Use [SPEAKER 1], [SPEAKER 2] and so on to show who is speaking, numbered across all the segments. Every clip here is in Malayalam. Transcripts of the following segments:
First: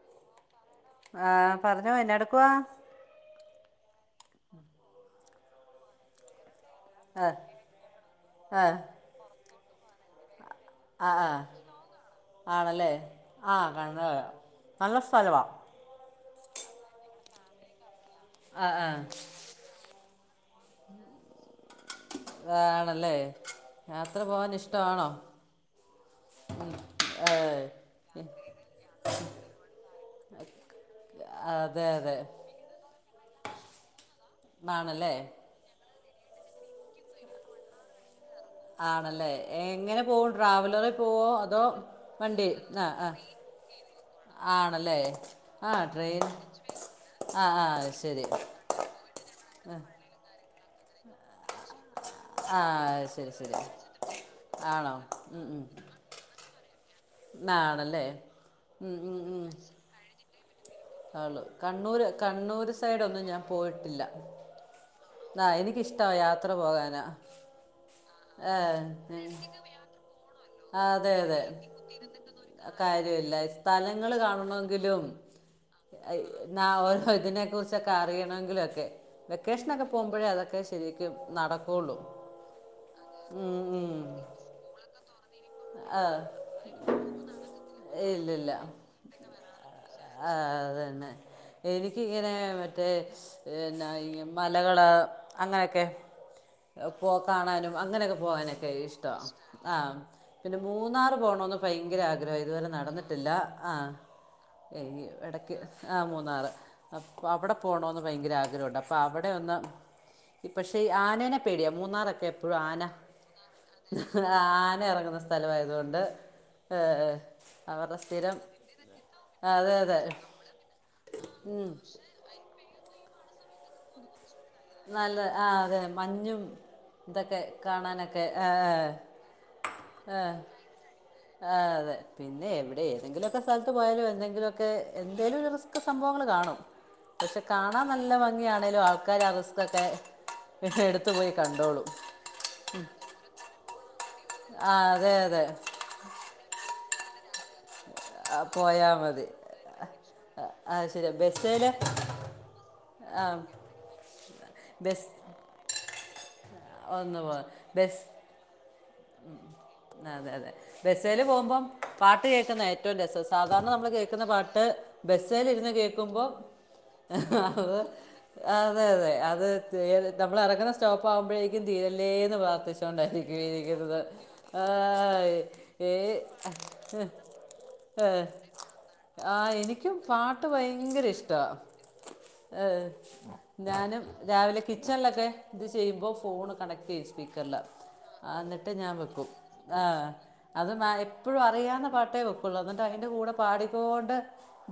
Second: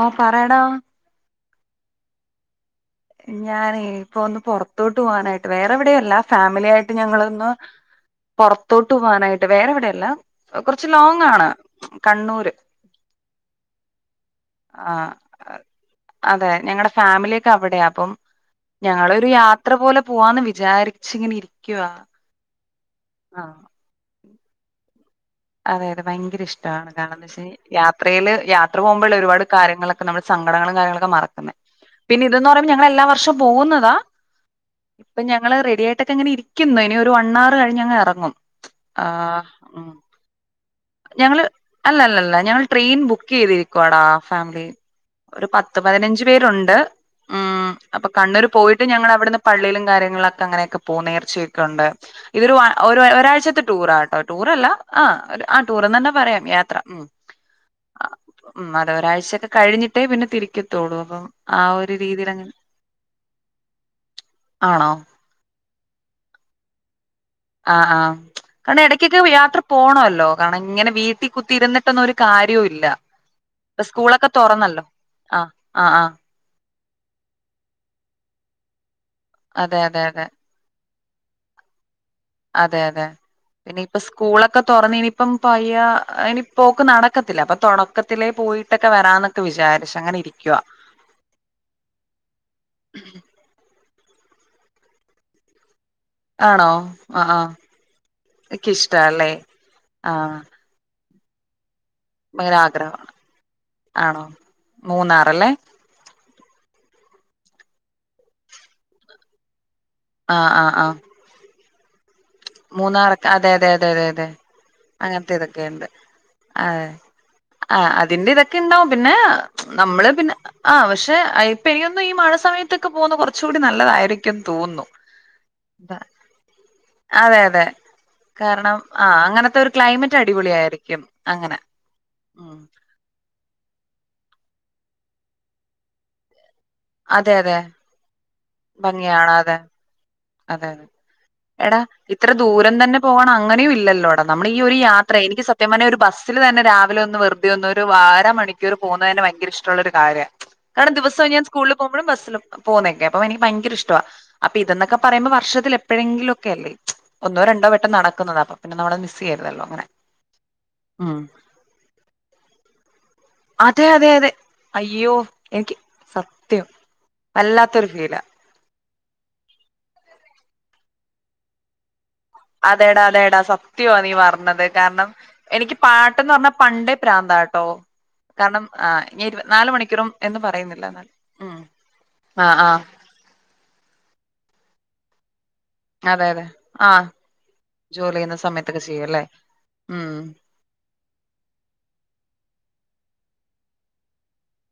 [SPEAKER 1] ആഹ പറയടാ
[SPEAKER 2] ആ പറഞ്ഞോ എന്നാ എടുക്കുവാ?
[SPEAKER 1] ഞാനേ ഇപ്പൊ ഒന്ന് പുറത്തോട്ട് പോകാനായിട്ട് വേറെ എവിടെയല്ല ഫാമിലി ആയിട്ട് ഞങളൊന്ന് പുറതോട്ട് പോവാന്ആയിട്ട് വേറെ എവിടെയല്ലാ
[SPEAKER 2] ആ ആ ആണല്ലേ ആ കണ്ണൂർ നല്ല
[SPEAKER 1] ആഹ്
[SPEAKER 2] സ്ഥലവാ
[SPEAKER 1] അതെ ഞങ്ങളുടെ ഫാമിലിയൊക്കെ അവിടെയാ അപ്പം
[SPEAKER 2] ആ ആ
[SPEAKER 1] ഞങ്ങളൊരു യാത്ര പോലെ പോവാന്ന് വിചാരിച്ചിങ്ങനെ ഇരിക്ക
[SPEAKER 2] ആണല്ലേ ഞ യാത്ര പോവാൻ ഇഷ്ടാണോ?
[SPEAKER 1] അതെ അതെ ഭയങ്കര ഇഷ്ടമാണ് കാരണം, എന്താ യാത്രയില് യാത്ര പോകുമ്പോഴുള്ള ഒരുപാട് കാര്യങ്ങളൊക്കെ നമ്മൾ സങ്കടങ്ങളും കാര്യങ്ങളൊക്കെ മറക്കുന്നത്
[SPEAKER 2] അതെ അതെ
[SPEAKER 1] പിന്നെ ഇതന്ന് പറയുമ്പോ ഞങ്ങൾ എല്ലാം [unintelligible] പോകുന്നതാ
[SPEAKER 2] ആണല്ലേ
[SPEAKER 1] ഇപ്പൊ ഞങ്ങള് റെഡി ആയിട്ട ഇരിക്കുന്നു ഇനി ഒരു വൺണവർ കഴിഞ് അങ് ഇറങ്ങും.
[SPEAKER 2] ആണല്ലേ എങ്ങനെ പോക
[SPEAKER 1] ഞങ്ങള് അല്ലല്ലല്ല ഞങ്ങൾ
[SPEAKER 2] ആ
[SPEAKER 1] ട്രെയിൻ
[SPEAKER 2] ആ
[SPEAKER 1] ബുക്ക് ചെയ്തിരിക്കുവ അടാ ഫാമിലി
[SPEAKER 2] ആണല്ലേ
[SPEAKER 1] ഒരു
[SPEAKER 2] ആ
[SPEAKER 1] പത്ത് പതിനഞ്ച്
[SPEAKER 2] ട്രെയിൻ
[SPEAKER 1] പേരുണ്ട് ഉ
[SPEAKER 2] ആ ആ
[SPEAKER 1] അപ്പൊ
[SPEAKER 2] ശരി
[SPEAKER 1] കണ്ണൂർ പോയിട്ട് ഞങ്ങ അവിടുന്ന് പള്ളിയിലും കാര്യങ്ങളുംക്കെ അങ്ങനെ ക്കെ പോ നേർച്ചയൊക്കണ്ട് ഇതൊരു
[SPEAKER 2] ആ ശരി ശരി
[SPEAKER 1] ഒരാഴ്ചത്തെ ടൂറാട്ടോ ടൂറല്ല
[SPEAKER 2] ആണോ ഉം,
[SPEAKER 1] ആ
[SPEAKER 2] ഉം.
[SPEAKER 1] ടുർന്നെന്നെ പറയാം യാത്ര ഉം
[SPEAKER 2] ആണല്ലേ
[SPEAKER 1] ഉം
[SPEAKER 2] ഉം, ഉം.
[SPEAKER 1] അതൊരാഴ്ചൊക്കെ കഴിഞ്ഞിട്ടേ പിന്നെ തിരി
[SPEAKER 2] ആള് കണ്ണൂര് കണ്ണൂര് സൈഡൊന്നും ഞാൻ പോയിട്ടില്ല.
[SPEAKER 1] ആണോ
[SPEAKER 2] എനിക്ക് ഇഷ്ട്ടാ യാത്ര പോവാന.
[SPEAKER 1] ആ ആ കാണം എടക്കൊക്കെ യാത്ര പോണല്ലോ. കാരണം ഇങ്ങനെ
[SPEAKER 2] അതേ
[SPEAKER 1] വീട്ടിൽ
[SPEAKER 2] അതേ
[SPEAKER 1] കുത്തിയിരുന്നിട്ടൊന്നും ഒരു കാര്യവും ഇല്ല
[SPEAKER 2] കാര്യവില
[SPEAKER 1] ഇപ്പ
[SPEAKER 2] സ്ഥല
[SPEAKER 1] സ്കൂളൊക്കെ തുറന്നല്ലോ
[SPEAKER 2] കാണണകിലു
[SPEAKER 1] ആഹ് ആഹ് ആഹ്
[SPEAKER 2] ഇതിനെ കുറിച്ച് അറിയണം വേകേശന്
[SPEAKER 1] അതെ അതെ അതെ
[SPEAKER 2] നടകുളു
[SPEAKER 1] അതേ അതേ ഇനി പോലെ സ്കൂളൊകേ തുറന്നു ഇനിപോ അപ്പ അയ്യ
[SPEAKER 2] ആ,
[SPEAKER 1] ഇനി പോക്ക് നടക്കത്തില്ല അപ്പൊ തുടക്കത്തിലേ
[SPEAKER 2] ഇല്ലില്ല
[SPEAKER 1] പോയിട്ടൊക്കെ വരാന്നൊക്കെ വിചാരിച്ചു അങ്ങനെ
[SPEAKER 2] ആ
[SPEAKER 1] ഇരിക്കുവാ
[SPEAKER 2] അതന്നെ എനിക്കിങ്ങനെ മറ്റേ ഇന്നേ മലകള് അങ്ങനെയൊക്കെ
[SPEAKER 1] ആണോ
[SPEAKER 2] പോ
[SPEAKER 1] ആഹ് ആഹ്
[SPEAKER 2] കാണാനും അങ്ങനെയൊക്കെ പോകാനൊക്കെ
[SPEAKER 1] എക്ക്
[SPEAKER 2] ഇഷ്ടം
[SPEAKER 1] ഇഷ്ടാല്ലേ
[SPEAKER 2] ആഹ
[SPEAKER 1] ആഹ്
[SPEAKER 2] പിന്നെ മൂന്നാറ് പോണോന്ന് ഭയങ്കര ആഗ്രഹം ഇതു
[SPEAKER 1] ഭയങ്കര
[SPEAKER 2] വരെ
[SPEAKER 1] ആഗ്രഹം
[SPEAKER 2] നടന്നിട്ടില്ല ആ
[SPEAKER 1] ആണോ
[SPEAKER 2] ഈ
[SPEAKER 1] മൂന്നാറല്ലേ
[SPEAKER 2] ഇടയ്ക്ക് ആ മൂന്നാറ് അപ്പ അവിടെ പോണന്ന് ഭയങ്കര ആഗ്രഹമുണ്ട് അപ്പൊ അവിടെ ഒന്ന് പക്ഷെ ആനനെ പേടിയ മൂന്നാറോക്കെ
[SPEAKER 1] മൂന്നാറ അതെ അതെ അതെ അതെ അതെ
[SPEAKER 2] ആന ഇറങ്ങുന്ന
[SPEAKER 1] അങ്ങനത്തെ ഇതൊക്കെ ഉണ്ട്
[SPEAKER 2] സ്ഥലമായതുകൊണ്ട്
[SPEAKER 1] അ
[SPEAKER 2] ഏ,
[SPEAKER 1] ആ
[SPEAKER 2] അവരുടെ
[SPEAKER 1] അതിന്റെ
[SPEAKER 2] സ്ഥിരം
[SPEAKER 1] ഇതൊക്കെ ഇണ്ടാവും പിന്നെ
[SPEAKER 2] അതെ അതെ
[SPEAKER 1] നമ്മള് പിന്നെ ആ പക്ഷെഇ പെയ്യുന്ന ഈ മഴ സമയത്തൊക്കെ പോകുന്ന കുറ കുച്ചൂടി നല്ലതായിരിക്കും
[SPEAKER 2] നല്ല ആഹ അതെ മഞ്ഞും
[SPEAKER 1] അതെ
[SPEAKER 2] ഇതൊക്കെ
[SPEAKER 1] അതെ
[SPEAKER 2] കാണാനൊക്കെ ആ
[SPEAKER 1] കാരണം ആ അങ്ങനത്തെ ഒരു ക്ലൈമറ്റ് അടിപൊളിയായിരിക്കും അങ്ങനെ ഉ
[SPEAKER 2] ഇതൊക്കെ സ്ഥലത്ത് പോയാലും എന്തെങ്കിലുമൊക്കെ എന്തേലിലും ഒരു റിസ്ക് സംഭവങ്ങൾ കാണും
[SPEAKER 1] അതെ
[SPEAKER 2] പക്ഷെ
[SPEAKER 1] അതെ.
[SPEAKER 2] കാണാൻ നല്ല ഭ ഇനി ആണേലും
[SPEAKER 1] ഭംഗിയാണ്.
[SPEAKER 2] ആൾക്കാരറസ്
[SPEAKER 1] അതെ. അതെ അതെ എടാ ഇത്ര ദൂരം തന്നെ പോവണം അങ്ങനെയും ഇല്ലല്ലോ നമ്മൾ ഈ
[SPEAKER 2] ആ
[SPEAKER 1] ഒരു
[SPEAKER 2] അതെ
[SPEAKER 1] യാത്ര
[SPEAKER 2] അതെ
[SPEAKER 1] എനിക്ക് സത്യം പറഞ്ഞ ഒരു ബസ്സില് തന്നെ രാ ല് വെറുതെ ഒന്ന് ഒരു വാരമണിക്കൂർ
[SPEAKER 2] പോയാൽ
[SPEAKER 1] പോകുന്നതന്നെ
[SPEAKER 2] മതി
[SPEAKER 1] ഭയങ്കര ഇഷ്ട്ടൊള്ളൊരു കാര്യവാ.
[SPEAKER 2] ആ
[SPEAKER 1] കാരണം
[SPEAKER 2] ശരി
[SPEAKER 1] ദിവസവും ഞാൻ
[SPEAKER 2] ബസ്സിൽ
[SPEAKER 1] സ്കൂളിൽ പോകുമ്പഴും ബസ്സില പോകുന്നേക്കെ
[SPEAKER 2] ആ
[SPEAKER 1] അപ്പ എനിക്ക് ഭയങ്കര ഇഷ്ടവാ അപ്പ ഇതന്നൊക്കെ
[SPEAKER 2] ബസ്
[SPEAKER 1] ക്ഷത്തിൽ എപ്പഴെങ്കിലും ഒ ക്കല്ലേ
[SPEAKER 2] ഒന്ന് പോ
[SPEAKER 1] ഒന്നോ രണ്ടോ വട്ടം
[SPEAKER 2] ബസ്
[SPEAKER 1] നടക്കുന്നത് അപ്പ പിന്നെ നമ്മള് മിസ് ചെയ്യരുതല്ലോ അങ്ങനെ.
[SPEAKER 2] അതെ അതെ
[SPEAKER 1] ഉം.
[SPEAKER 2] ബസ്സേല് പോകുമ്പം പാട്ട് കേക്കുന്നയാ ഏറ്റവും രസം. സാധാരണ
[SPEAKER 1] അതെ
[SPEAKER 2] നമ്മള്
[SPEAKER 1] അതെ
[SPEAKER 2] കേക്കുന്ന
[SPEAKER 1] അതെ.
[SPEAKER 2] പാട്ട്
[SPEAKER 1] അയ്യോ
[SPEAKER 2] ബസ്സേലിരുന്ന്
[SPEAKER 1] എനിക്ക്
[SPEAKER 2] കേക്കുമ്പം
[SPEAKER 1] സത്യം.
[SPEAKER 2] അത്
[SPEAKER 1] വല്ലാത്തൊരു ഫീലാ
[SPEAKER 2] ആ അതെ അതെ അത് തേ നമ്മള് എറങ്ങുന്ന സ്റ്റോപ്പാകുമ്പഴേക്കും തീര ല്ലേന്ന്
[SPEAKER 1] അതേടാ
[SPEAKER 2] പ്രാർത്ഥിച്ചോണ്ടായിരിക്കും
[SPEAKER 1] അതേടാ സത്യവാ
[SPEAKER 2] ഇരിക്കുന്നെ
[SPEAKER 1] നീ പറഞ്ഞത്. കാരണം എനിക്ക് പാട്ടെന്ന് പറഞ്ഞാ പണ്ടേ പ്രാന്താ കേട്ടോ.
[SPEAKER 2] ഏ,
[SPEAKER 1] കാരണം ആ ഞാൻ ഇരുപത്തി നാല്
[SPEAKER 2] എനിക്കും
[SPEAKER 1] മണിക്കൂറും എന്ന്
[SPEAKER 2] പാട്ട്
[SPEAKER 1] പറയുന്നില്ല
[SPEAKER 2] ഭയങ്കര
[SPEAKER 1] എന്നാലും ഉം
[SPEAKER 2] ഇഷ്ടമാണ്
[SPEAKER 1] ആ ആ
[SPEAKER 2] ഞാനും രാവിലെ കിച്ചണിലൊക്കെ ഇത് ചെയ്യുമ്പോ
[SPEAKER 1] അതെ
[SPEAKER 2] ഫോണ് കണക്ട് ചെയ്യും
[SPEAKER 1] ആഹ്
[SPEAKER 2] സ്പീക്കറില്
[SPEAKER 1] ജോലി
[SPEAKER 2] ആ
[SPEAKER 1] ചെയ്യുന്ന
[SPEAKER 2] എന്നി ട്ട്
[SPEAKER 1] സമയത്തൊക്കെ
[SPEAKER 2] ഞാൻ
[SPEAKER 1] ചെയ്യുംല്ലേ
[SPEAKER 2] വെക്കും. ആ
[SPEAKER 1] ഉം
[SPEAKER 2] അത് മാ എപ്പഴും അറിയാവുന്ന പാട്ടേ വെക്കുവൊള്ളൂ അന്നിട്ടതിന്റെ കൂടെ പാടിക്കോണ്ട്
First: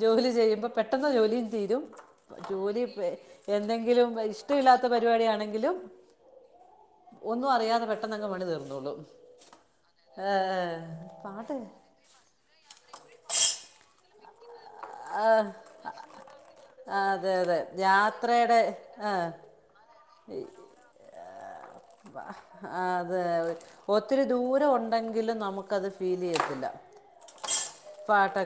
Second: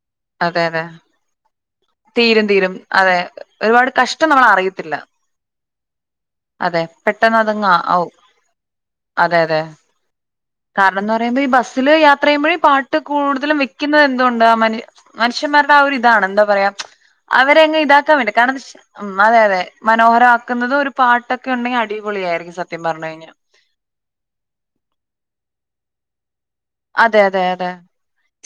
[SPEAKER 2] ജോലി
[SPEAKER 1] അതെ
[SPEAKER 2] ചെയ്യുമ്പ
[SPEAKER 1] അതെ
[SPEAKER 2] പെട്ടെന്ന് ജോലി തീരും
[SPEAKER 1] തീരും തീരും
[SPEAKER 2] ജോലി
[SPEAKER 1] അതെ ഒരുപാട്
[SPEAKER 2] എന്തെങ്കിലും
[SPEAKER 1] കഷ്ടം നമ്മൾ
[SPEAKER 2] ഇഷ്ടമില്ലാത്ത
[SPEAKER 1] അറിയത്തില്ല
[SPEAKER 2] പരിപാടിയാണെങ്കിലും
[SPEAKER 1] അതെ പെട്ടെന്ന്
[SPEAKER 2] ഒന്നും
[SPEAKER 1] അതങ്ങ്
[SPEAKER 2] അറിയാതെ
[SPEAKER 1] ആവും
[SPEAKER 2] പെട്ടെന്ന് അങ്ങ് പണി തീർന്നു.
[SPEAKER 1] അതെ അതെ. കാരണം എന്ന് പറയുമ്പോ ഈ
[SPEAKER 2] പാട്ട്
[SPEAKER 1] ബസ്സില് യാത്ര ചെയ്യുമ്പഴ് ഈ പാട്ട് കൂടുതലും വെക്കുന്നത് എന്ത് കൊണ്ട മനു മനുഷ്യന്മാരുടെ ആ ഒരു ഇതാണ് എന്താ പറയാ
[SPEAKER 2] ആ, അതെ അതെ
[SPEAKER 1] അവരെങ് ഇതാക്കാൻ വേണ്ടി കാരണം
[SPEAKER 2] യാത്രയുടെ
[SPEAKER 1] എന്ത ഉം
[SPEAKER 2] ആ
[SPEAKER 1] അതെ അതെ മനോഹരമാക്കുന്നതും ഒരു പാട്ടൊക്കെ ഉണ്ടെങ്കിൽ അടിപൊളിയായിരിക്കും സത്യം പറഞ്ഞു
[SPEAKER 2] അത്
[SPEAKER 1] കഴിഞ്ഞാൽ
[SPEAKER 2] ഒത്തിരി ദൂരം ഉണ്ടെങ്കിലും നമു ക്കത് ഫീൽ ചെയ്യത്തി
[SPEAKER 1] അതെ അതെ അതെ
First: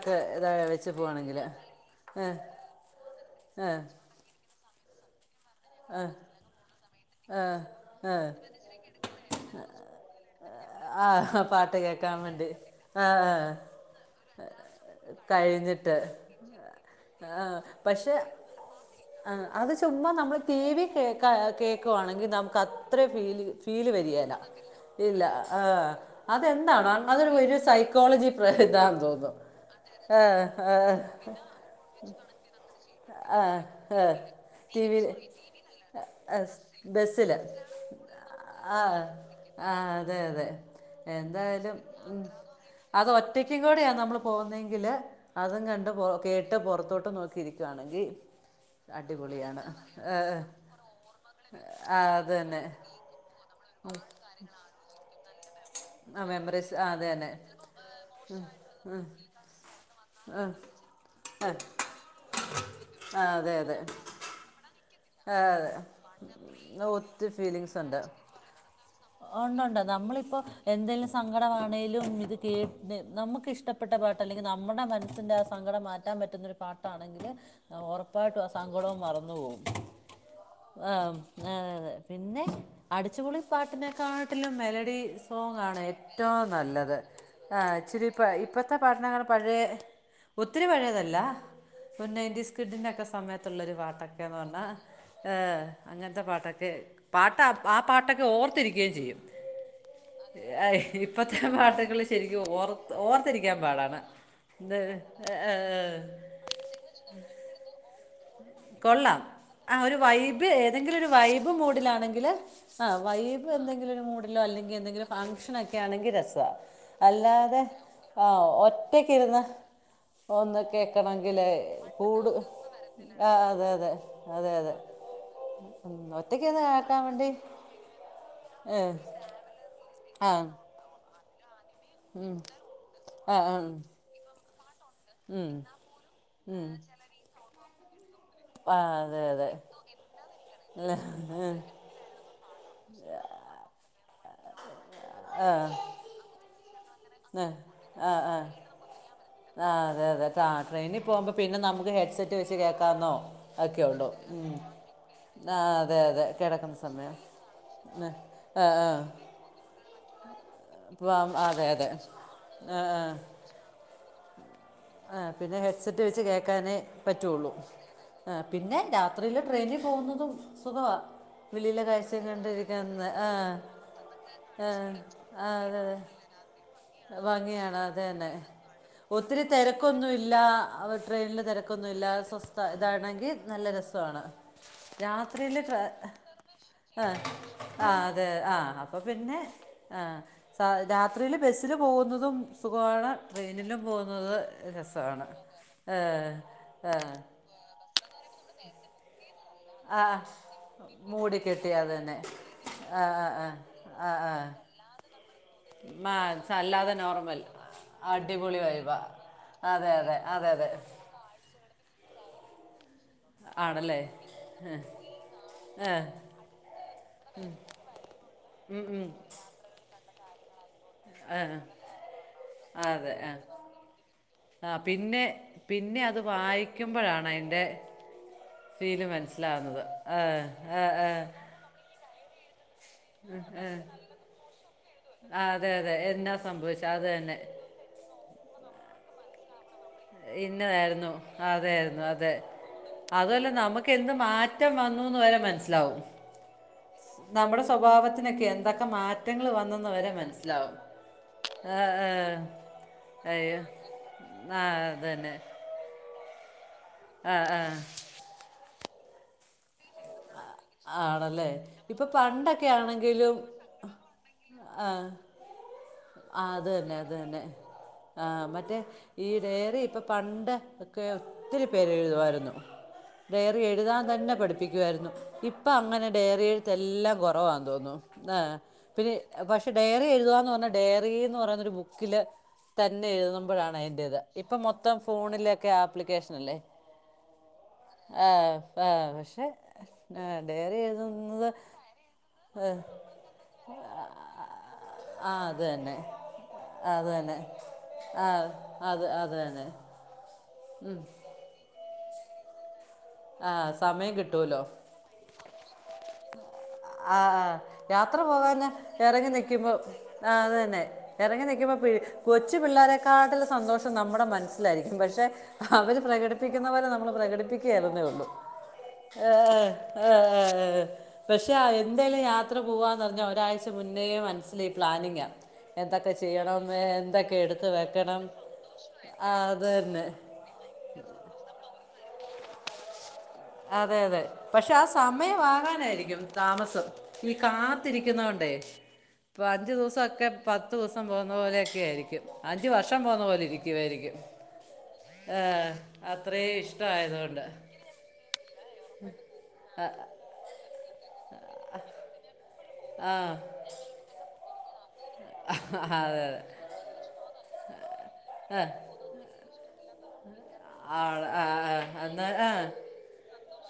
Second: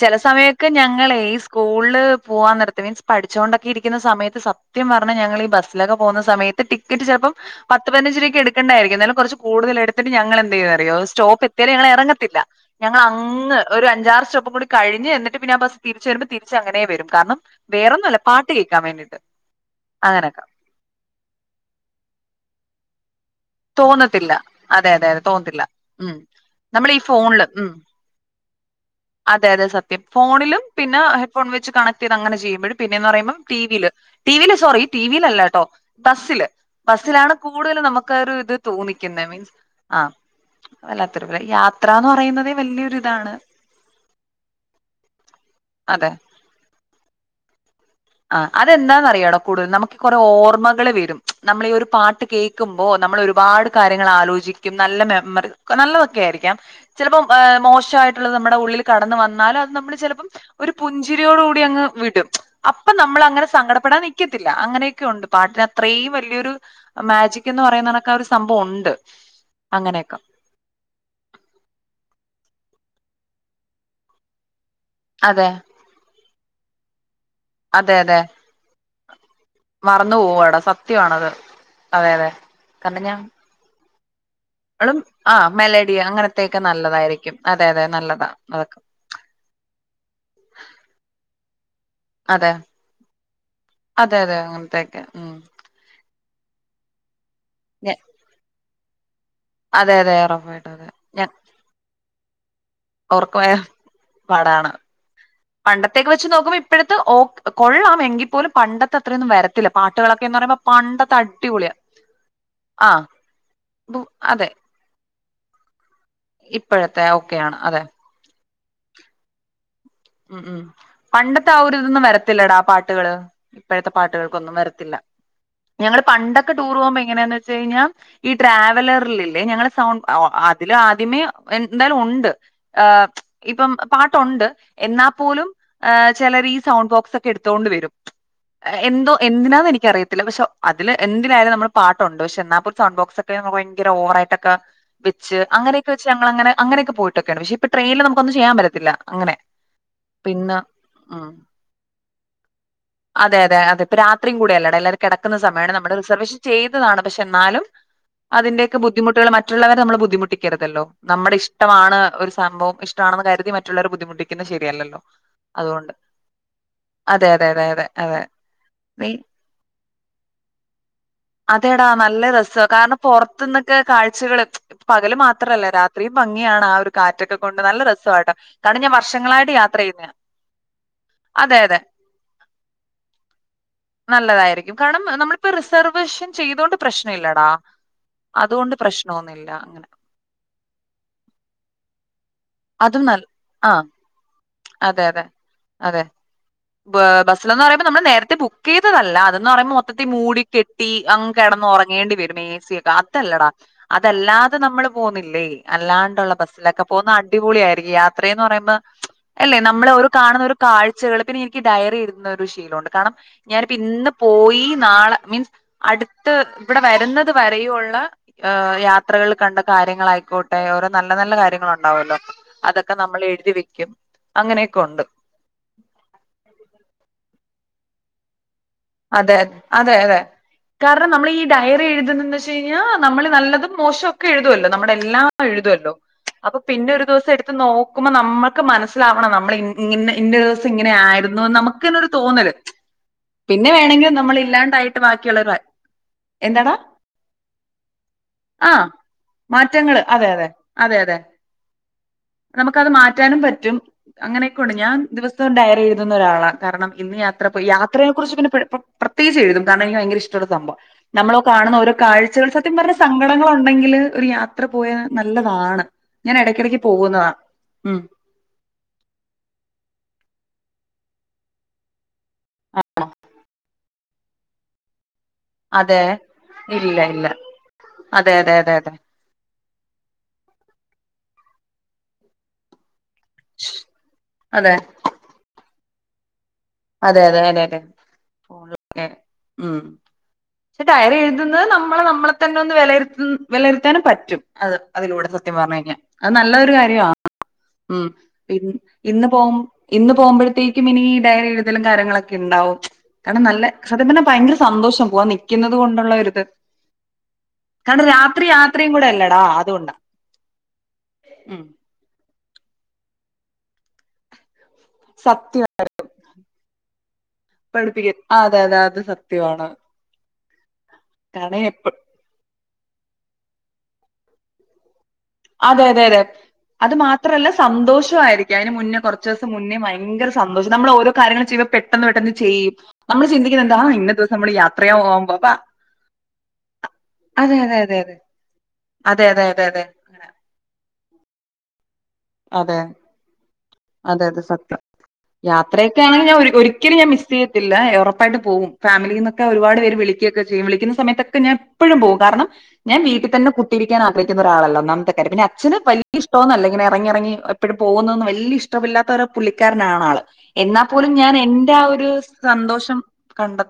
[SPEAKER 1] ചില
[SPEAKER 2] ഇതാ
[SPEAKER 1] സമയൊക്കെ
[SPEAKER 2] വെച്ച്
[SPEAKER 1] ഞങ്ങള് ഈ
[SPEAKER 2] പോവാണെങ്കിൽ
[SPEAKER 1] സ്കൂളില്
[SPEAKER 2] ഏ
[SPEAKER 1] പോവാൻ നേരത്ത് മീൻസ് പഠിച്ചോണ്ടൊക്കെ
[SPEAKER 2] ഏ
[SPEAKER 1] ഇരിക്കുന്ന സമയത്ത് സ ത്യം പറഞ്ഞാ ഞങ്ങളീ ബസ്സിലൊക്കെ പോകുന്ന സമയത്ത് ടിക്കറ്റ് ചിലപ്പം
[SPEAKER 2] ഏ
[SPEAKER 1] പത്ത്
[SPEAKER 2] ഏ
[SPEAKER 1] പതിനഞഞ്ച് രൂപക്ക് എടുക്കണ്ടായിരിക്കും എന്നാലും കുറച്ച് കൂടുതലെടുത്തിട്ട് ഞങ്ങള് എന്ത ചെയ്യ അറിയോ
[SPEAKER 2] ആ
[SPEAKER 1] സ്റ്റോപ്പ് എത്തിയൽ
[SPEAKER 2] പാട്ട്
[SPEAKER 1] ഞങ്ങൾ
[SPEAKER 2] കേൾക്കാൻ
[SPEAKER 1] ഇറങ്ങത്തില്ല
[SPEAKER 2] വേണ്ടി
[SPEAKER 1] ള്
[SPEAKER 2] ആ, ആ.
[SPEAKER 1] അങ്ങ് ഒരു അഞ്ചാറ് സ്റ്റോപ്പും കൂടി കഴിഞ്ഞ് എന്നിട്ട് പിന്നെ ആ ബസ്
[SPEAKER 2] കഴിഞ്ഞിട്ട്
[SPEAKER 1] തിരിച്ച് വരുമ്പോ തിരിച്ച് അങ്ങനെ വരും കാരണം
[SPEAKER 2] ആ, പക്ഷെ
[SPEAKER 1] വേറൊന്നുംല്ല പാട്ട് കേൾക്കാൻ വേണ്ടിട്ട്
[SPEAKER 2] ആ, അത് ചുമ്മാ നമ്മൾ
[SPEAKER 1] അങ്ങനെയൊക്കെ.
[SPEAKER 2] ടി വി കേക്ക കേൾക്കുവാണെങ്കിൽ നമുക്ക് അത്രയും ഫീൽ
[SPEAKER 1] തോന്നത്തില്ല
[SPEAKER 2] വരികേല്ല
[SPEAKER 1] അതെ അതെ അതെ
[SPEAKER 2] ഇല്ല ആ
[SPEAKER 1] തോന്നത്തില്ല ഉം
[SPEAKER 2] അതെന്താണ്
[SPEAKER 1] നമ്മളീ
[SPEAKER 2] അതൊരു
[SPEAKER 1] ഫോണില്
[SPEAKER 2] വലിയ
[SPEAKER 1] ഉം
[SPEAKER 2] സൈക്കോളജി [unintelligible] തോന്നുന്നു
[SPEAKER 1] അതെ അതെ സത്യം
[SPEAKER 2] ആ,
[SPEAKER 1] ഫോണിലും
[SPEAKER 2] ആ.
[SPEAKER 1] പിന്നെ ഹെഡ്ഫോൺ വെച്ച് കണക്ട് ചെയ്ത് അങ്ങനെ ചെയ്യുമ്പോഴും പിന്നെന്ന് പറയുമ്പോം
[SPEAKER 2] ആഹ്
[SPEAKER 1] ടിവിയില്
[SPEAKER 2] ആഹ്
[SPEAKER 1] ടിവിയില് സോറി ടി വിൽല്ലട്ടോ ബസ്സില് ബസ്സിലാണ്
[SPEAKER 2] ബസ്സില്
[SPEAKER 1] കൂടുതൽ നമുക്ക് ഒരു ഇത്
[SPEAKER 2] ആഹ്
[SPEAKER 1] തോന്നിക്കുന്നത് മീൻസ്
[SPEAKER 2] ആഹ്
[SPEAKER 1] ആ
[SPEAKER 2] അതെ അതെ
[SPEAKER 1] വല്ലാത്തൊരുത്
[SPEAKER 2] എന്തായാലും
[SPEAKER 1] യാത്ര എന്ന് പറയുന്നതേ വലിയൊരു ഇതാണ്.
[SPEAKER 2] [unintelligible] നമ്മള് പോകുന്നതെങ്കില് അതും കണ്ട് പോ കേട്ട് പുറത്തോട്ട് നോക്കിയിരികം.
[SPEAKER 1] ആ അതെന്താന്ന് അറിയടോ കൂടുതൽ നമുക്ക് കുറെ
[SPEAKER 2] ആഹ്
[SPEAKER 1] ഓർമ്മകള് വരും നമ്മളീ ഒരു
[SPEAKER 2] ആഹ്
[SPEAKER 1] പാട്ട്
[SPEAKER 2] അത് തന്നെ
[SPEAKER 1] കേൾക്കുമ്പോ നമ്മൾ ഒരുപാട് കാര്യങ്ങൾ ആലോചിക്കും നല്ല മെമ്മറി നല്ലതൊക്കെ
[SPEAKER 2] ആ
[SPEAKER 1] ആയിരിക്കാം
[SPEAKER 2] മെമ്മറീസ് ആ അത്
[SPEAKER 1] ചിലപ്പോം
[SPEAKER 2] തന്നെ
[SPEAKER 1] മോശമായിട്ടുള്ളത് നമ്മുടെ ഉള്ളിൽ കടന്ന വന്നാലും അത് നമ്മൾ ചിലപ്പോം ഒരു പുഞ്ചിരിയോടും കൂടി അങ്ങ് വിടും അപ്പൊ നമ്മൾ
[SPEAKER 2] ആ
[SPEAKER 1] അങ്ങനെ
[SPEAKER 2] അതെ അതെ
[SPEAKER 1] സങ്കടപ്പെടാൻ നിക്കത്തില്ല അങ്ങനെ എക്കൊണ്ട്
[SPEAKER 2] ആ
[SPEAKER 1] പാട്ടിന്
[SPEAKER 2] അതെ
[SPEAKER 1] അത്രയും വലിയൊരു
[SPEAKER 2] ഒത്തിരി
[SPEAKER 1] മാജിക് എന്ന്
[SPEAKER 2] ഫീലിങ്സ് ഉണ്ട്
[SPEAKER 1] പറയുന്നക്ക ഒരു സംഭവം ഉണ്ട്
[SPEAKER 2] ഉണ്ടുണ്ട്
[SPEAKER 1] അങ്ങനെയൊക്കെ
[SPEAKER 2] നമ്മളിപ്പോഎന്തെങ്കിലും സങ്കടമാണേങ്കലും ഇത് [inaudible] നമ്മക്ക് ഇഷ്ടപ്പെട്ട പാട്ടല്ലേൽ നമ്മുക്കു നമ്മുടെ മനസിന്റെ ആ
[SPEAKER 1] അതെ
[SPEAKER 2] സങ്കടം മാറ്റാൻ പറ്റുന്നൊരു പാട്ടാണ് എങ്കിൽ ഉറപ്പായിട്ടും ആ സങ്കടം
[SPEAKER 1] മറന്ന് പോവോടാ സത്യാണത് അതേ അതേ കാരണം ഞാൻ
[SPEAKER 2] പിന്നെ കാണും
[SPEAKER 1] ളും
[SPEAKER 2] മെലടി
[SPEAKER 1] ആ മെലഡി
[SPEAKER 2] സോങ്ങാണ്ഏറ്റവും
[SPEAKER 1] അങ്ങനത്തെയൊക്കെ
[SPEAKER 2] നല്ലത്
[SPEAKER 1] നല്ലതായിരിക്കും അതെ അതെ
[SPEAKER 2] ഇച്ചിരി
[SPEAKER 1] നല്ലതാ
[SPEAKER 2] ഇപ്പോഴത്തെ
[SPEAKER 1] അതൊക്കെ
[SPEAKER 2] പാട്ടിനേക്കാൾ പഴേ ഒത്തിരി പഴേതല്ല ഒരു
[SPEAKER 1] അതെ
[SPEAKER 2] നയന്റീസ് കിഡ്ന്റെ ഒക്കെ സമയത്ത് ഉള്ളൊരു
[SPEAKER 1] അതെ
[SPEAKER 2] പാട്ടൊക്കെന്ന്
[SPEAKER 1] അതെ
[SPEAKER 2] പറഞ്ഞാൽ
[SPEAKER 1] അങ്ങനത്തെയൊക്കെ
[SPEAKER 2] ഏ
[SPEAKER 1] ഉം
[SPEAKER 2] അങ്ങനത്തെ പാട്ടൊക്കെ [inaudible] പാട്ട് ആ
[SPEAKER 1] ഞ
[SPEAKER 2] പാട്ടൊക്കെ [unintelligible]
[SPEAKER 1] അതെ അതെ ഉറപ്പായിട്ടും അതെ
[SPEAKER 2] ഇപ്പത്തെ പാട്ടുകൾ ശെരിക്കും
[SPEAKER 1] ഓർക്കാൻ പാടാണ്
[SPEAKER 2] ഏഹ്
[SPEAKER 1] പണ്ടത്തെ ഒക്കെ വെച്ച് നോക്കുമ്പോ ഇപ്പോഴത്തെ കൊള്ളാം എങ്കിൽ പോലും പണ്ടത്തെ
[SPEAKER 2] കൊള്ളാം
[SPEAKER 1] അത്രയൊന്നും വരത്തില്ല
[SPEAKER 2] ആ ഒരു
[SPEAKER 1] പാട്ടുകളൊക്കെന്ന്
[SPEAKER 2] വൈബ്
[SPEAKER 1] പറയുമ്പോ
[SPEAKER 2] ഏതെങ്കിലും ഒരു
[SPEAKER 1] പണ്ടത്തെ
[SPEAKER 2] വൈബ്
[SPEAKER 1] അടിപൊളിയാ
[SPEAKER 2] മൂഡിലാണെങ്കിൽ ആ വൈബ് എന്തെങ്കിലും
[SPEAKER 1] ബു
[SPEAKER 2] ഒരു മൂഡിലൊ അല്ലെങ്കിൽ എന്തെങ്കിലും ഫങ്ക്ഷന് ഒക്കെയാണെങ്കിൽ രസാ
[SPEAKER 1] ഇപ്പഴത്തെ ഓകെ ആണ് അതെ
[SPEAKER 2] ഒറ്റക്ക് ഇരുന്ന്
[SPEAKER 1] മ്മ് മ്മ് പണ്ടത്തെ ആ ഒരിതൊന്നും
[SPEAKER 2] കൂടു
[SPEAKER 1] വരത്തില്ലടാ പാട്ട്
[SPEAKER 2] ആ അതെ
[SPEAKER 1] ഇപ്പഴത്തെ
[SPEAKER 2] അതെ അതെ
[SPEAKER 1] പാട്ട്കൾക്കൊന്നും
[SPEAKER 2] അതെ
[SPEAKER 1] വരത്തില്ല
[SPEAKER 2] ഉം,
[SPEAKER 1] ഞങ്ങൾ പണ്ടൊക്കെ
[SPEAKER 2] ഒറ്റയ്ക്കിരുന്ന്
[SPEAKER 1] ടൂർ പോകുമ്പോ
[SPEAKER 2] കേൾക്കാൻ വേണ്ടി
[SPEAKER 1] എങ്ങനെന്ന് വച്ച് കഴിഞ്ഞ ഈ
[SPEAKER 2] ഏ,
[SPEAKER 1] ട്രാവലറിലില്ലേ ഞങളുടെ സൗണ്ട്
[SPEAKER 2] ആ
[SPEAKER 1] [inaudible] അതിലും ആദ്യ പിന്നെയോ എന്തായാലും ഉണ്ട് ഏ
[SPEAKER 2] ആ ആ, ഉം,
[SPEAKER 1] ഇപ്പം പാട്ട് ഉണ്ട്
[SPEAKER 2] ഉം,
[SPEAKER 1] എന്നപോലും ചിലരിൽ
[SPEAKER 2] ഉം.
[SPEAKER 1] സൗണ്ട് ബോക്സ്‌ ഒക്കെ എടുത്ത് എടുത്തോണ്ട് വരും
[SPEAKER 2] ആ
[SPEAKER 1] എന്തോ
[SPEAKER 2] അതെ അതെ
[SPEAKER 1] എന്തിനാന്ന് എനിക്കറിയത്തില്ല പക്ഷെ അതിൽ
[SPEAKER 2] ആഹ്
[SPEAKER 1] എന്തിലായാലും പാട്ടുണ്ട് പക്ഷെ എന്നാ പോലും സൗണ്ട് ബോക്സൊക്കെ ഭയങ്കര ഓവറായിട്ടൊക്കെ വച്ച് അങ്ങനെഒക്കെ വച്ച് ഞങ്ങൾ അങ്ങനെ അങ്ങനെയൊക്കെ പോയിട്ടൊക്കെ ഉണ്ട് പക്ഷെ ട്രെയിനിൽ നമുക്കൊന്നും
[SPEAKER 2] ആഹ്
[SPEAKER 1] ചെയ്യാൻ പറ്റത്തില്ല അങ്ങനെ
[SPEAKER 2] ആ അതെ അതെ ആ
[SPEAKER 1] പിന്നെ
[SPEAKER 2] ട്രെയിനിൽ
[SPEAKER 1] ഉം
[SPEAKER 2] പോകുമ്പോ നമുക്ക് ഹെഡ്സെറ്റ് വെച്ച്
[SPEAKER 1] അതെ അതെ
[SPEAKER 2] കേക്കാനൊക്കെ
[SPEAKER 1] അതെ ഇപ്പ
[SPEAKER 2] ഒള്ളോ
[SPEAKER 1] രാത്രിയും
[SPEAKER 2] മ്മ്
[SPEAKER 1] കൂടെയല്ലേടാ എല്ലാരും കെടക്കുന്ന
[SPEAKER 2] ആ
[SPEAKER 1] സമയാണ് നമ്മുടെ
[SPEAKER 2] അതെ അതെ
[SPEAKER 1] റിസർവേഷൻ
[SPEAKER 2] കെടക്കുന്ന
[SPEAKER 1] ചെയ്തതാണ്
[SPEAKER 2] സമയം
[SPEAKER 1] പക്ഷെ എന്നാലും
[SPEAKER 2] ആ ആ
[SPEAKER 1] ബുദ്ധിമുട്ടി ക്കരുതല്ലോ
[SPEAKER 2] അപ്പം
[SPEAKER 1] നമ്മടെ
[SPEAKER 2] അതെ അതെ
[SPEAKER 1] ഇഷ്ട്മാണ് ഒരു സംഭവം
[SPEAKER 2] ആ ആ
[SPEAKER 1] ഇഷ്ടാണെന്നു കരുതി മറ്റുള്ളവരെ ബുദ്ധിമുട്ടിക്കരുത് [inaudible]
[SPEAKER 2] ആ പിന്നെ ഹെഡ്സെറ്റ് വെച്ച് കേക്കാനെ
[SPEAKER 1] അതെ അതെ
[SPEAKER 2] പറ്റുള്ളൂ
[SPEAKER 1] അതെ അതെ അതെ നീ
[SPEAKER 2] [unintelligible] വെളിയിലെ
[SPEAKER 1] അതെടാ
[SPEAKER 2] കാഴ്ചയും
[SPEAKER 1] നല്ല രസാ കാരണം
[SPEAKER 2] കണ്ടിരിക്കുന്നത് ആ
[SPEAKER 1] പുറത്ത്ന്നൊക്കെ
[SPEAKER 2] ആ ആ അതെ അതെ ഭംഗിയാണ് അതന്നെ ഒത്തിരി
[SPEAKER 1] വർഷങ്ങളായിട്ട് യാത്ര ചെയ്യുന്നയാ
[SPEAKER 2] തിരക്കൊന്നുല്ല്യ ട്രെയിനിൽ
[SPEAKER 1] അതെ അതെ
[SPEAKER 2] തിരക്കൊന്നുല്ല്യ സ്വസ്ഥ ഇതാണെങ്കിൽ നല്ല രസാണ്
[SPEAKER 1] നല്ലതായിരിക്കും കാരണം നമ്മളിപ്പോ
[SPEAKER 2] രാത്രില് ട്രെ
[SPEAKER 1] റിസർവേഷൻ ചെയ്തോണ്ട്
[SPEAKER 2] ആ
[SPEAKER 1] പ്രശ്നം ഇല്ലടാ
[SPEAKER 2] ആ അതെ ആഹ്
[SPEAKER 1] അതുകൊണ്ട്
[SPEAKER 2] അപ്പൊ പിന്നെ
[SPEAKER 1] പ്രശ്നമൊന്നുമില്ല അങ്ങനെ
[SPEAKER 2] ആ രാത്രില് സ പോതതും
[SPEAKER 1] അതും
[SPEAKER 2] സുഖമാണ്
[SPEAKER 1] നല്ല ആ
[SPEAKER 2] ട്രെയിനിലും പോകുന്നത്
[SPEAKER 1] അതെ അതെ
[SPEAKER 2] രസാണ്
[SPEAKER 1] അതെ
[SPEAKER 2] ഏഹ് ഏഹ്
[SPEAKER 1] കീതതല്ല അത് ന്ന് പറയ്പോ മൊത്തത്തിൽ മൂടി കെട്ടി അങ്ങ് കെടന്ന്
[SPEAKER 2] മൂടിക്കെട്ടി അത്
[SPEAKER 1] ഉറങ്ങേണ്ടി
[SPEAKER 2] തന്നെ
[SPEAKER 1] വരും എ സിയക്കെ
[SPEAKER 2] ആ ആ
[SPEAKER 1] അതല്ലടാ
[SPEAKER 2] ആ ആ ആ
[SPEAKER 1] അതല്ലാതെ നമ്മള് പോകുന്നില്ലേ അല്ലാണ്ടുള്ള
[SPEAKER 2] മാത്സ്
[SPEAKER 1] ബസിലൊക്കെ
[SPEAKER 2] അല്ലാതെ
[SPEAKER 1] പോന്ന
[SPEAKER 2] നോർമൽ
[SPEAKER 1] യാത്രയെന്ന്‌
[SPEAKER 2] അടിപൊളി
[SPEAKER 1] പറയുമ്പോ
[SPEAKER 2] വൈബ
[SPEAKER 1] അല്ലേ
[SPEAKER 2] അതെ
[SPEAKER 1] നമ്മള് ഓരോ
[SPEAKER 2] അതെ അതെ
[SPEAKER 1] കാണുന്നൊരു
[SPEAKER 2] അതെ
[SPEAKER 1] കാഴ്ചകള് പിന്നെ എനിക്കി ഡയറി ഇടുന്നൊരു ശീലോണ്ട് കാണം ഞാനിപ്പോ
[SPEAKER 2] ആണല്ലേ
[SPEAKER 1] ഇന്ന് പോയി നാളെ മീൻസ് അടുത്ത് ഇവിടെ വരുന്നത് വരെയുള്ളഏഹ് യാത്രകളില് കണ്ട കാര്യങ്ങളായി കോ [unintelligible] നല്ല നല്ല കാര്യങ്ങള് ഉണ്ടാവുല്ലോ
[SPEAKER 2] അതെ ആ ആ
[SPEAKER 1] അങ്ങനെയൊക്കെ ഉണ്ട്
[SPEAKER 2] പിന്നെ പിന്നെ അത് വായിക്കുമ്പോഴാണ് അ തിന്റെ
[SPEAKER 1] അതെ അതെ അതെ
[SPEAKER 2] ആ, ആ.
[SPEAKER 1] കാരണം നമ്മൾ ഈ ഡയറി എഴുതുന്നത് [unintelligible] ആ നമ്മള് നല്ലതും മോശോം ഒക്കെ എഴുതുമല്ലോ നമ്മുടെ എല്ലാം
[SPEAKER 2] ആ, അതെ
[SPEAKER 1] എഴുതുവല്ലോ
[SPEAKER 2] അതെ എന്നാ
[SPEAKER 1] അപ്പൊ
[SPEAKER 2] സംഭവിച്ചത്
[SPEAKER 1] പിന്നെ ഒരു
[SPEAKER 2] അത്
[SPEAKER 1] ദിവസം
[SPEAKER 2] തന്നെ
[SPEAKER 1] എടുത്ത് നോക് കുമ്പോ നമ്മക്ക് മനസ്സിലാവണം നമ്മള് എൻ ഇങ്ങനെ ഇന്റെ ദിവസം
[SPEAKER 2] ഇന്നതായിരുന്നു
[SPEAKER 1] ഇങ്ങനെആയിരുന്നുന്ന് നമുക്കന്നെ
[SPEAKER 2] അതായിരുന്നു
[SPEAKER 1] ഒരു
[SPEAKER 2] അതെ
[SPEAKER 1] തോന്നല്
[SPEAKER 2] അതുമല്ല
[SPEAKER 1] പിന്നെ
[SPEAKER 2] നമുക്ക് എന്ത്
[SPEAKER 1] വേണമെങ്കിൽ നമ്മൾ
[SPEAKER 2] മാറ്റം
[SPEAKER 1] ഇല്ലാണ്ടായിട്ട്
[SPEAKER 2] വന്നുന്ന് വരെ
[SPEAKER 1] ബാക്കിയുള്ളവ
[SPEAKER 2] മനസ്സിലാവും
[SPEAKER 1] എന്താടാ
[SPEAKER 2] നമ്മുടെ സ്വഭാവത്തിനൊക്കെ
[SPEAKER 1] ആ
[SPEAKER 2] എന്തൊക്കെ മാറ്റങ്ങൾ വന്നെന്ന്
[SPEAKER 1] മാറ്റങ്ങള്
[SPEAKER 2] വരെ
[SPEAKER 1] അതെ അതെ അതെ അതെ
[SPEAKER 2] മനസ്സിലാവുംഏ ഏ
[SPEAKER 1] നമുക്കത്
[SPEAKER 2] അയൊ ആ ഏഹ്
[SPEAKER 1] ദിവസോം ഡയറി എഴു എന്ന ഒരാളാ കാരണം ഇന്ന് യാത്ര
[SPEAKER 2] ആഹ്
[SPEAKER 1] പോയി
[SPEAKER 2] ആഹ്
[SPEAKER 1] യാത്രയോ പ്പോ പ്രത്യേകിച്ച് എഴുതും കാരാണെനിക്ക് ഭയങ്കര ഇഷ്ട് [unintelligible] സംഭവം നമ്മള്
[SPEAKER 2] ആണല്ലേ
[SPEAKER 1] കാണുന്ന ഓരോ
[SPEAKER 2] ഇപ്പൊ
[SPEAKER 1] കാഴ്ചകൾ
[SPEAKER 2] പണ്ടൊക്കെ
[SPEAKER 1] സത്യം പറഞ്ഞ
[SPEAKER 2] ആണെങ്കിലും
[SPEAKER 1] സങ്കടങ്ങള് ഇണ്ടെങ്കില് ഒരു യാത്ര പോയ നല്ലതാണ് ഞാൻ
[SPEAKER 2] ആ അത്
[SPEAKER 1] ഇടക്കിടക്ക്
[SPEAKER 2] തന്നെ അത്
[SPEAKER 1] പോവുന്നതാ
[SPEAKER 2] തന്നെ
[SPEAKER 1] ഉം
[SPEAKER 2] ആ മറ്റേ ക്കെ ഒത്തിരി പേര് എഴുതുവായിരുന്നു ഡയറി എഴുതാൻ തന്നെ പഠിപ്പിക്കുവായിരുന്നു ഇപ്പം
[SPEAKER 1] അതെ
[SPEAKER 2] അങ്ങനെ ഡെയറി എഴുത്ത്
[SPEAKER 1] ഇല്ല
[SPEAKER 2] എല്ലാം
[SPEAKER 1] ഇല്ല.
[SPEAKER 2] കുറവാന്ന് തോന്നുന്നു.
[SPEAKER 1] അതെ
[SPEAKER 2] ഏ
[SPEAKER 1] അതെ അതെ അതെ.
[SPEAKER 2] പിന്നെ പക്ഷെ ഡെയറി എഴുതാന്ന് പറഞ്ഞാൽ ഡെയറിന്ന് പറയുന്ന ബുക്കില് തൻ ന്നെ എഴുതുമ്പോഴാണ് അതിന്റത് ഇപ്പൊ
[SPEAKER 1] അതെ
[SPEAKER 2] മൊത്തം ഫോണിലൊക്കെ ആ പ്ലിക്കേഷൻ അല്ലേ.
[SPEAKER 1] അതെ അതെ അതെ അതെ.
[SPEAKER 2] ആഹ് ആഹ് പക്ഷെ
[SPEAKER 1] ക്ഷെ ഡയറി എഴുതുന്നത് നമ്മളെ നമ്മള് തന്നെ ഒന്ന് വിലയിരുത്ത് വിലയിരുത്താനും പറ്റും. അത് അതിലൂടെ
[SPEAKER 2] ആ
[SPEAKER 1] സത്യം
[SPEAKER 2] അത്
[SPEAKER 1] പറഞ്ഞ് കഴിഞ്ഞ
[SPEAKER 2] തന്നെ
[SPEAKER 1] അത് നല്ലൊരു കാര്യാ
[SPEAKER 2] അത് തന്നെ
[SPEAKER 1] ഉം
[SPEAKER 2] ആ
[SPEAKER 1] പി
[SPEAKER 2] അത്
[SPEAKER 1] ഇന്ന്
[SPEAKER 2] അത്
[SPEAKER 1] പോ
[SPEAKER 2] തന്നെ
[SPEAKER 1] ഇന്ന് പോ [unintelligible] ത്തേക്കും ഇനി ഡയറി എഴ കാര്യങ്ങളൊക്കെ ഇണ്ടാവും. കാരണം
[SPEAKER 2] ആ
[SPEAKER 1] നല്ല സത്യം
[SPEAKER 2] സമയം
[SPEAKER 1] പറഞ്ഞ ഭയങ്കര
[SPEAKER 2] കിട്ടുമല്ലോ
[SPEAKER 1] സന്തോഷം പോവാൻ നി
[SPEAKER 2] ആ ആഹ്
[SPEAKER 1] കാരണം
[SPEAKER 2] യാത്ര
[SPEAKER 1] രാത്രി
[SPEAKER 2] പോകന്
[SPEAKER 1] യാത്രയും കൂടെ
[SPEAKER 2] ഇറങ്ങി
[SPEAKER 1] അല്ലടാ
[SPEAKER 2] നിക്കുമ്പോ
[SPEAKER 1] അതുകൊണ്ടാ
[SPEAKER 2] ആ അത് ന്നെ ഇറങ്ങി
[SPEAKER 1] ഉം
[SPEAKER 2] നിക്കുമ്പോ പി കൊ ച്ചു പിള്ളേരെക്കാട്ടിലും സന്തോഷം നമ്മുടെ മന സ്സിലായിരിക്കും പക്ഷെ
[SPEAKER 1] സത്യം
[SPEAKER 2] അവര് പ്രകടിപ്പിക്കുന്ന പോലെ നമ്മള് പ്രകടിപ്പിക്കേലെന്നേ
[SPEAKER 1] പഠിപ്പിക്ക
[SPEAKER 2] ഉള്ളൂ.
[SPEAKER 1] അതെ അതെ അത്
[SPEAKER 2] ആ
[SPEAKER 1] സത്യമാണ്
[SPEAKER 2] ആഹ് ആഹ് ആഹ് ആഹ് പക്ഷെ
[SPEAKER 1] കാരണം
[SPEAKER 2] അ
[SPEAKER 1] എപ്പ
[SPEAKER 2] എന്തെയാലും യാത്ര പോവാന്ന് പറഞ്ഞ ഒ രാഴ്ച മുന്നേ മനസ്സില് പ്ലാനിങ്ങ.
[SPEAKER 1] അതെ അതെ അതെ അത് മാത്രല്ല
[SPEAKER 2] എടുത്ത് വെക്കണം
[SPEAKER 1] സന്തോഷവായിരിക്കും. അതിന് മുന്നേ കുറച്ച്
[SPEAKER 2] ആ,
[SPEAKER 1] ദിവസം
[SPEAKER 2] അത്
[SPEAKER 1] മുന്നേ
[SPEAKER 2] തന്നെ
[SPEAKER 1] ഭയങ്കര സന്തോഷം നമ്മൾ ഓരോ കാര്യങ്ങള് ചെയ്ത് പെ ട്ടന്ന് പെട്ടന്ന് ചെയ്യും. നമ്മൾ ചിന്തിക്കുന്നത് എന്താ ആ
[SPEAKER 2] അതെ
[SPEAKER 1] ഇന്ന
[SPEAKER 2] അതെ
[SPEAKER 1] ദിവസം നമ്മൾ
[SPEAKER 2] പക്ഷെ ആ
[SPEAKER 1] യാത്രയാ പോവാൻ
[SPEAKER 2] സമയം
[SPEAKER 1] പോവാ
[SPEAKER 2] ആകാനായിരിക്കും താമസം. ഈ
[SPEAKER 1] അതെ അതെ അതെ അതെ
[SPEAKER 2] കാത്തിരിക്കുന്നോണ്ടേ
[SPEAKER 1] അതെ
[SPEAKER 2] ഇപ്പൊ
[SPEAKER 1] അതെ അതെ
[SPEAKER 2] അഞ്ചു
[SPEAKER 1] അതെ
[SPEAKER 2] ദിവസം ഒക്കെ പത്തു ദിവസം പോകുന്ന പോലെ ക്കെയായിരി ക്കും അഞ്ച്
[SPEAKER 1] അതെ
[SPEAKER 2] വർഷം പോകുന്ന പോലെ ഇരി
[SPEAKER 1] അതെ അതെ സത്യം. യാത്രയൊക്കെ ആണെങ്കി ഞാൻ ഒരി
[SPEAKER 2] അത്രയും
[SPEAKER 1] ഒരിക്കലും ഞാൻ മിസ്
[SPEAKER 2] ഇഷ്ടമായതുകൊണ്ട്
[SPEAKER 1] ചെയ്യത്തില്ല ഉറപ്പായിട്ട് പോവും. ഫാമിലിന്നൊക്കെ ഒരുപാട് പേര് വിളിക്കൊക്കെ ചെയ്യും. വിളിക്കുന്ന സമയത്തൊക്കെ ഞാൻ എപ്പഴും പോകും കാരണം ഞാൻ വീട്ട് തന്നെ കുത്തിയിരിക്കാൻ ആഗ്രഹിക്കുന്ന ആളല്ല ഒന്നാമത്തെ കാര്യം പിന്നെ അച്ഛന് വലിയ ഇഷ്ടോന്നും അല്ല ഇങ്ങന ഇറങ്ങി ഇറങ്ങി എപ്പോഴും പോകുന്നത് ഒന്നും വലിയ ഇഷ് [unintelligible] പുള്ളി ക്കാരനാണ് ആള് എന്നാ
[SPEAKER 2] ആ,
[SPEAKER 1] പോലും ഞാൻ എന്റെ ആ ഒരു
[SPEAKER 2] എന്നാ ആ
[SPEAKER 1] സന്തോഷം കണ്ട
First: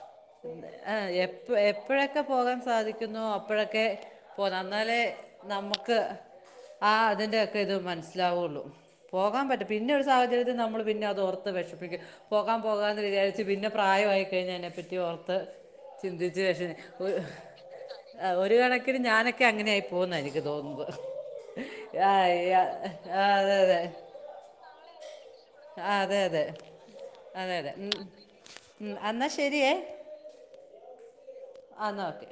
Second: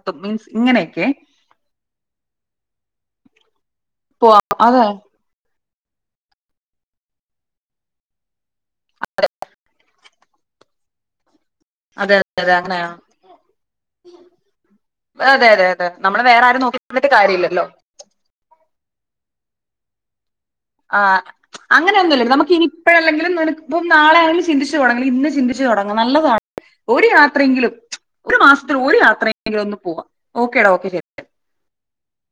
[SPEAKER 2] ആ എപ്പ എപ്പോഴൊക്കെ പോകാൻ സാധിക്കുന്നോ അ പ്പോഴൊക്കെ
[SPEAKER 1] പോവാ
[SPEAKER 2] പോണം
[SPEAKER 1] അതെ
[SPEAKER 2] എന്നാലെ നമു ക്കെ ആ അതിൻ്റെ ഒക്കെ ഇത് മനസ്സിലാവോള്ളൂ. പോകാൻ പറ്റും പിന്നെ ഒരു സാഹചര്യത്തിൽ നമ്മള് പിന്നെ അത് ഓർത്ത് വിഷമിക്കും
[SPEAKER 1] അതെ അതെ അതെ
[SPEAKER 2] പോകാം
[SPEAKER 1] അങ്ങനെ
[SPEAKER 2] പോകാംഎന്ന് വിചാരിച്ച് പിന്നെ പ്രായമായി കഴിഞ്ഞ് അതിനെ പറ്റി ഓർത്ത്
[SPEAKER 1] അതെ അതെ അതെ നമ്മള് വേറെ ആരും
[SPEAKER 2] ചിന്തിച്ചശേഷം
[SPEAKER 1] നോക്കിയിട്ട്
[SPEAKER 2] ഒരു
[SPEAKER 1] കാര്യമില്ലല്ലോ
[SPEAKER 2] ഒരു കണക്കിന് ഞാനൊക്കെ അങ്ങനെയായിരുന്നല്ലോ പോന്നായിരിക്കും
[SPEAKER 1] ആ അങ്ങനൊന്നുമില്ല ടി നമ്മുക്ക്
[SPEAKER 2] ആ,
[SPEAKER 1] ഇനി
[SPEAKER 2] ആ,
[SPEAKER 1] ഇപ്പോഴല്ലെങ്കിലും
[SPEAKER 2] അതെ അതെ
[SPEAKER 1] നിനക്കിപ്പം നാളെയാണെങ്കിലും ചിന്തിച്ചു തൊ ടങ്ങണം ഇന്ന് ചിന്തിച്ചു
[SPEAKER 2] ആ,
[SPEAKER 1] തൊടങ്ങ്
[SPEAKER 2] അതെ
[SPEAKER 1] നല്ലതാണ്
[SPEAKER 2] അതെ
[SPEAKER 1] ഒരു യാത്ര
[SPEAKER 2] അതെ അതെ
[SPEAKER 1] എങ്കിലും
[SPEAKER 2] ഉം.
[SPEAKER 1] ഒരു മാസത്തില്
[SPEAKER 2] ഉം,
[SPEAKER 1] ഒരു യാത്ര എങ്കിലും ഒന്ന് പോവാ ഓക്കേ ഡാ ഓക്കെ ശെരി
[SPEAKER 2] അന്നാ ഓക്കേ